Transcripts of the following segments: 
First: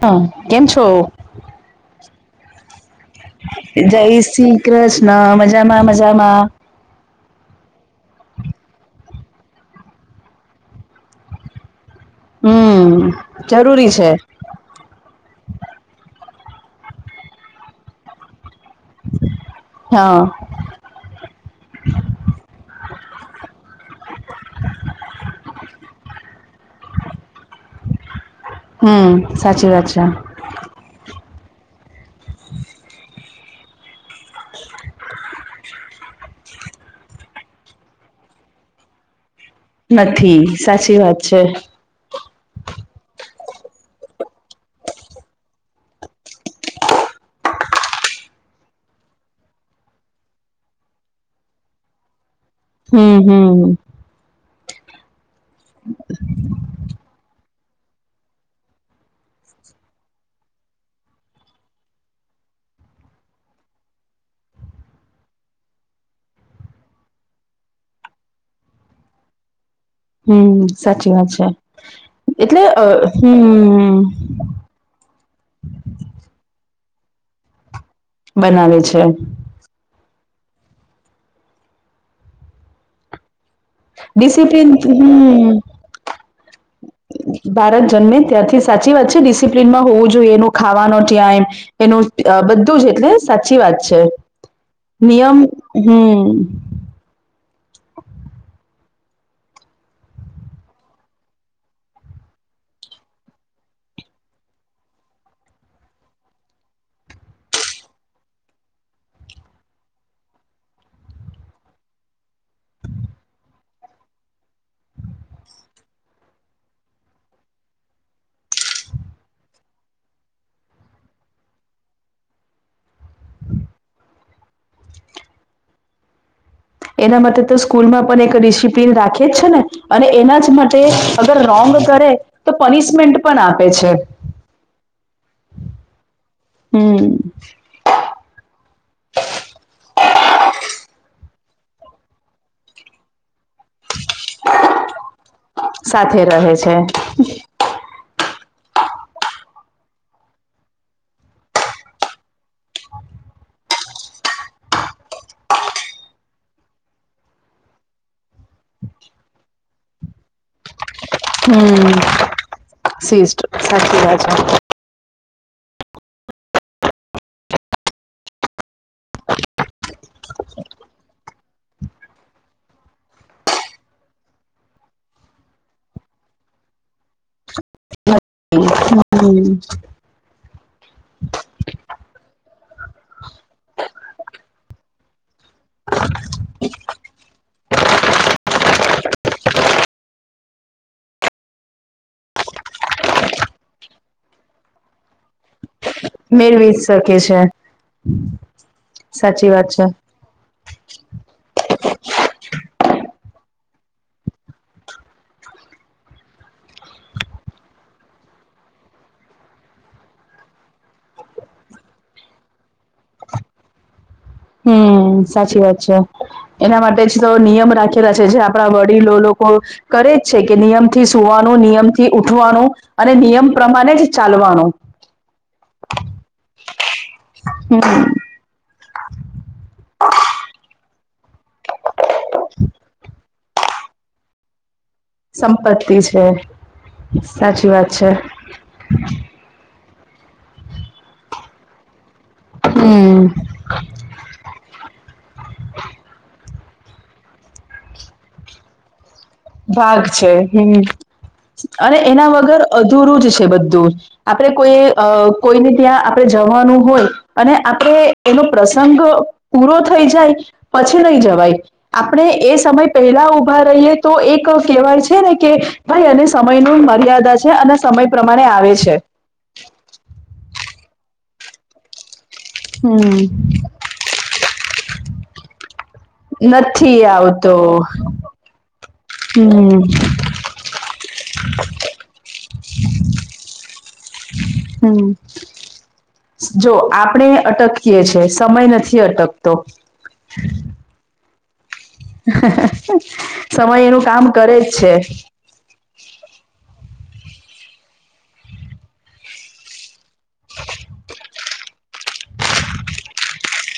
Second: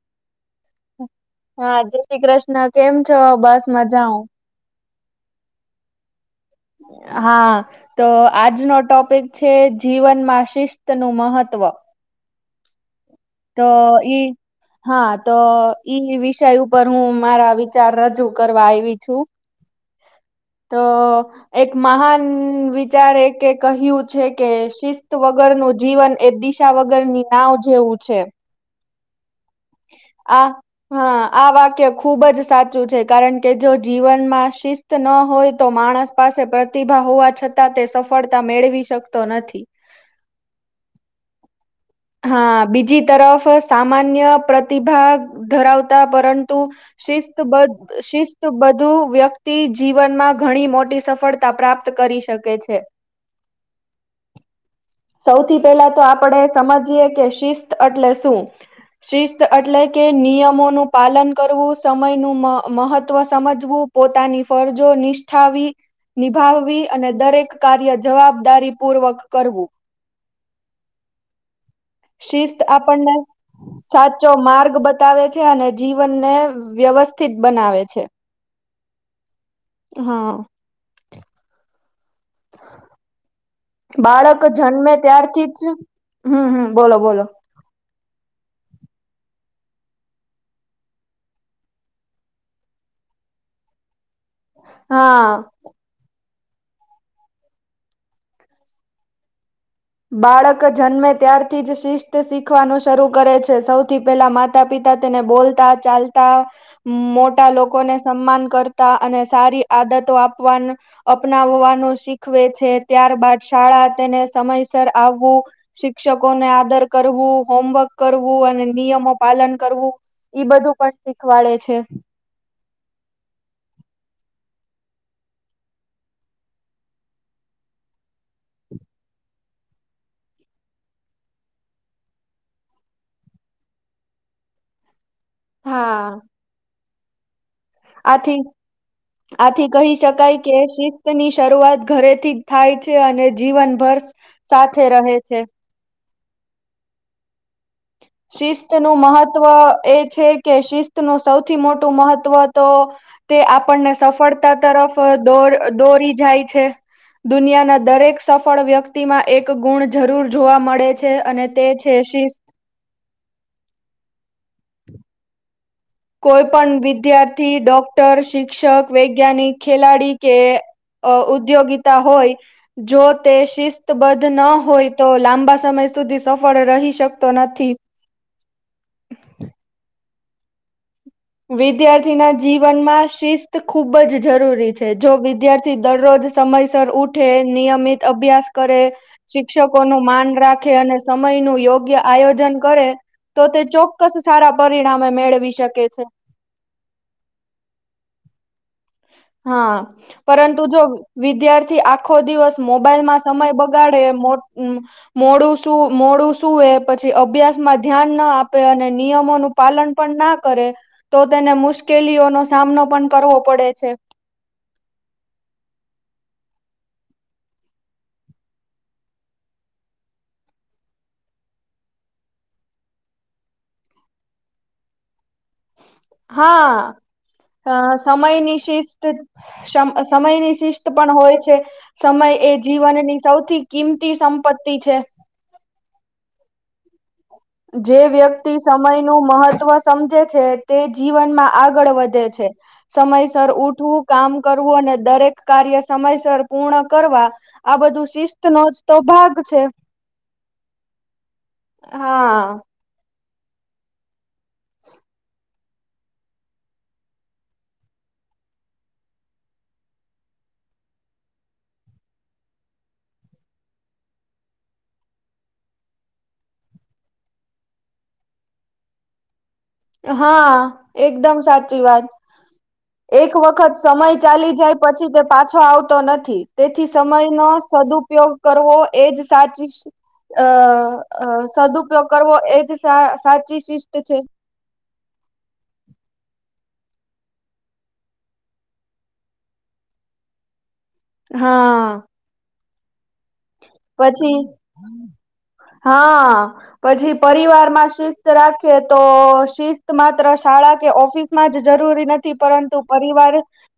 હા કેમ છો. હા જય શ્રી કૃષ્ણ કેમ છો બસ જય મજા હું. શ્રી કૃષ્ણ મજામાં મજામાં હા તો આજનો ટોપિક છે જીવનમાં શિસ્ત નું મહત્વ હમ તો જરૂરી છે. એ હા તો ઈ વિષય ઉપર હું મારા વિચાર રજૂ કરવા આવી છું. હા તો એક મહાન વિચાર એક કહ્યું છે કે શિસ્ત વગર નું જીવન એ દિશા [unintelligible] વગર ની નાવ જેવું છે હમ સાચી વાત છે. આ હા આ વાક્ય ખુબ જ સાચું છે કારણ કે જો જીવનમાં શિસ્ત-' ન હોય તો માણસ પાસે પ્રતિભા હોવા છતાં તે સફળતા મેળવી શકતો નથી. નથી સાચી વાત છે. હા બીજી તરફ સામાન્ય પ્રતિભા ધરાવતા પરંતુ શિસ્ત બધ શિસ્ત બધું વ્યક્તિ જીવનમાં ઘણી મોટી સફળતા પ્રાપ્ત કરી શકે છે. હુમ હમ સૌથી પહેલા તો આપણેે સમજીએ કે શિસ્ત એટલે શું-' શિસ્ત એટલે કે નિયમો નું પાલન કરવું સમય નું મહત્વ સમજવું પોતાની ફરજો નિષ્ઠાવી નિભાવવી અને દરેક કાર્ય જવાબદારી પૂર્વક કરવું. હમ સાચી વાત છે શિસ્ત એટલે અ આપણને હમ સાચો માર્ગ બતાવે છે અને જીવનને વ્યવસ્થિત બનાવે છે. બનાવે છે. હા બાળક ડિસિપ્લિન જન્મે ત્યારથી હમ જ હમ હમ બોલો બોલો ભારત જન્મે ત્યાંથી સાચી વાત છે ડિસિપ્લિનમાં હોવું જોઈએ એનું ખાવાનું ત્યાં ટાઈમ એનું બધું જ એટલે સાચી વાત છે. હા નિયમ હમ બાળક જન્મે ત્યારથી જ શિસ્ત શીખવાનું શરૂ કરે છે સૌથી પહેલા મા માતા પિતા તેને બોલતા ચાલતા મોટા લોકોને સન્માન કરતા અને સારી આદતો આપવાનું અપનાવવાનું શીખ શખવે છે ત્યાર બાદ શાળા તેને સમયસર આવવું શિક્ષકોને આદર કરવું હોમવર્ક કરવું અને નિયમો પાલન કરવું. ઈ બધું પણ શીખવાડે છે. એના માટે તો સ્કૂલમાં પણ એક ડિસિપ્લિન રાખી જ છે ને અને એના જ માટે અગર રોંગ કરે તો પનિશમેન્ટ પણ આપે છે. હા હમ. આથી. આથી કહી શકાય કે શિસ્ત ની શરૂઆત ઘરેથી થાય છે અને જીવનભર સાથે રહે છે. સાથે રહે છે શિસ્ત નું મહત્વ એ છે કે શિસ્ત નું સૌથી મોટું મહત્વ તો તે આપણને સફળતા તરફ દો દોરી જાય છે. દુનિયાના દરેક સફળ વ્યક્તિમાં એક ગુણ જરૂર જોવા મળે છે. અને તે છે હમ શિસ્ત. શીસ્ટ સાચી વાત છે. કોઈ પણ વિદ્યાર્થી ડોક્ટર શિક્ષક વૈજ્ઞાનિક ખેલાડી કે અ ઉદ્યોગિતા હોય જો તે શિસ્તબદ્ધ ન હોય તો લાંબા સમય સુધી સફળ રહી શકતો નથી. હમ. વિદ્યાર્થીના જીવનમાં શિસ્ત ખુબ જ જરૂરી છે. જો વિ વિદ્યાર્થી દરરોજ સમયસર ઉઠે નિયમિત અભ્યાસ કરે શિક્ષકોનું માન રાખે અને સમયનું યોગ્ય આયોજન કરે તો તે ચોક્કસ સારા પરિણામે મેળવી શકે છે. મેળવી શકે છે. સાચી વાત હા છે પરંતુ જો વિદ્યાર્થી આખો દિવસ મોબાઈલમાં સમય બગાડે મોડું શું મોડું શું એ પછી અભ્યાસ માં ધ્યાન ન આપે અને નિયમોનું- પાલન પણ ના કરે. તો તેને મુશ્કેલીઓનો સામનો પણ કરવો પડે છે. હમ સાચી વાત છે. એના માટે જ તો નિયમ રાખેલા છે જે આપણા વડીલો લોકો કરે જ છે કે નિયમથી સુવાનો નિયમથી ઉઠવાનો અને નિયમ પ્રમાણે જ ચાલવાનો હમ હા સમય નિશિષ્ટ સમ સમયની શિસ્ત પણ હોય છે. સમય એ જીવનની સૌથી કિંમતી સંપત્તિ છે. સંપત્તિ છે. સાચી વાત જે છે વ્યક્તિ સમયનું મહત્વ સમજે છે તે જીવનમાં આગળ વધે છે. હમ સમયસર ઉઠવું કામ કરવું અને દરેક કાર્ય સમયસર પૂર્ણ કરવા આ બધું શિસ્ત નો જ તો ભાગ છે. પાક છે. હમ અને એના હા વગર અધૂરું જ છે બધું આપણે કોઈ અ કોઈને ત્યાં આપણે જવાનું હોય અને આપણે એનો પ્રસંગ પૂરો થઈ જાય પછી નઈ જવાય આપણે એ સમય પહેલા ઊભા રહીએ તો એક કહેવાય છે ને કે ભાઈ સમય નું મર્યાદા છે અને સમય પ્રમાણે આવે છે. હા એકદમ સાચી વાત હમ એક વખત સમય ચાલી જાય પછી તે પાછો આવતો નથી. તેથી સમય નો સદુ ઉપયોગ કરવો એજ સાચી [unintelligible] અ અ સદુઉયોગ કરવો એજ સાચી શિસ્ત છે. હમ. જો આપણે અટકીએ છે સમય નથી અટકતો. હા. સમય એનું કામ પછી કરે જ છે. હા. પછી પરિવારમાં શિસ્ત રાખીએ તો શિસ્ત માત્ર શાળા કે ઓફિસ જરૂરી નથી પરંતુ પરિવાર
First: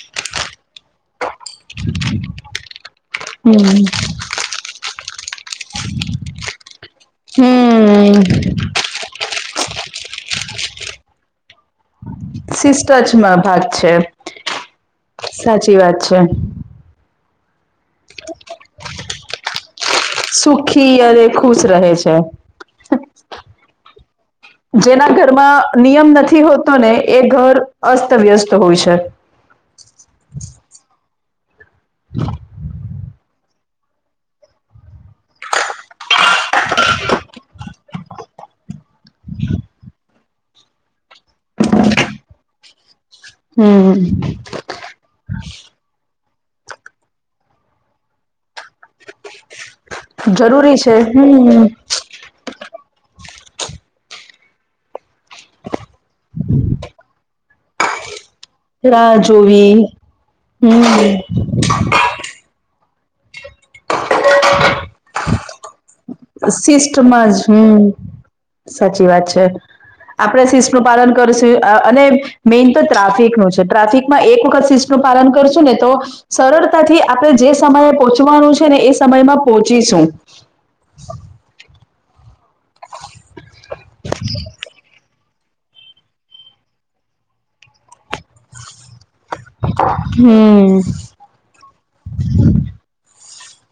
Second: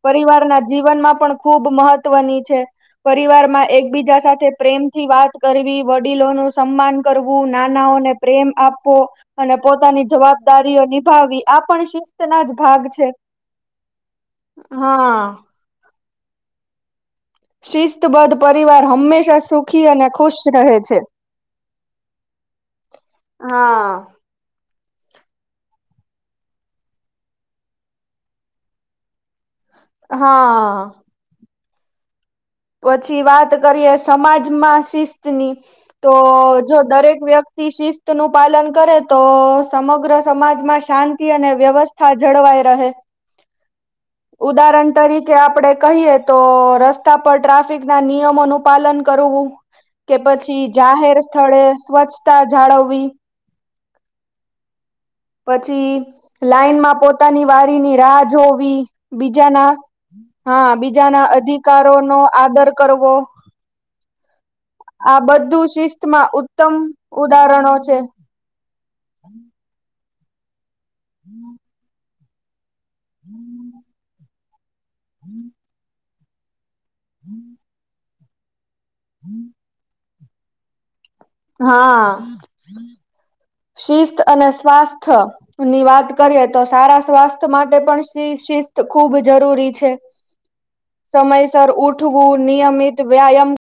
પરિવારના જીવનમાં પણ ખુબ મહત્વની છે. પરિવારમાં હમ. એકબીજા સાથે પ્રેમથી વાત કરવી વડીલોનું સન્માન કરવું નાનાઓને હમ પ્રેમ આપવો અને પોતાની જવાબદારીઓ નિભાવી આ પણ શિસ્તના જ ભાગ છે ટચમાં ભાગ છે. હા. [unintelligible] વાત છે. શિસ્તબદ્ધ પરિવાર હંમેશા સુખી અને ખુશ રહે. છે ખીયરે એ ખુશ રહે છે. હા. જેના ઘરમાં નિયમ નથી હોતો ને એ ઘર અસ્તવ્યસ્ત હોય છે. હા. [unintelligible] પછી વાત કરીએ સમાજમાં શિસ્ત ની તો જો દરેક વ્યક્તિ શિસ્ત નું પાલન કરે તો સમગ્ર સમાજમાં શાંતિ અને વ્યવસ્થા જળવાઈ રહે. હમ. ઉદાહરણ તરીકે આપણે કહીએ તો રસ્તા પર ટ્રાફિકના નિયમોનું પાલન કરવું કે પછી જરૂરી છે જાહેર સ્થળે હમ સ્વચ્છતા જાળવવી પછી લાઈનમાં પોતાની વારીની રાહ જો રાહ બીજા જોવી. હા હમ. બીજાના અધિકારો આદર કરવો આ બધું શિસ્ત ઉત્તમ શિસ્ટમાં જ ઉદાહરણો હમ. છે. સાચી વાત છે. આપણેે શિશ નું પાલન કરુંશું અને મેઈન તો ટ્રાફિક ન છે ટ્રાફિકમાં એક વખત સિસ્ટ નનું પાલન કરશું ને તો સરળતાથી આપણે જે સમયે પહોંચવાનું છે ને એ સમયમાં પોહોંચીશું. [inaudible] હા શિસ્ત અને સ્વાસ્થ ની વાત કરીએ તો સારા સ્વાસ્થ્ય માટે પણ ખુબ જરૂરી છે હમ સમયસર ઉઠવું નિયમિત વ્યાયામ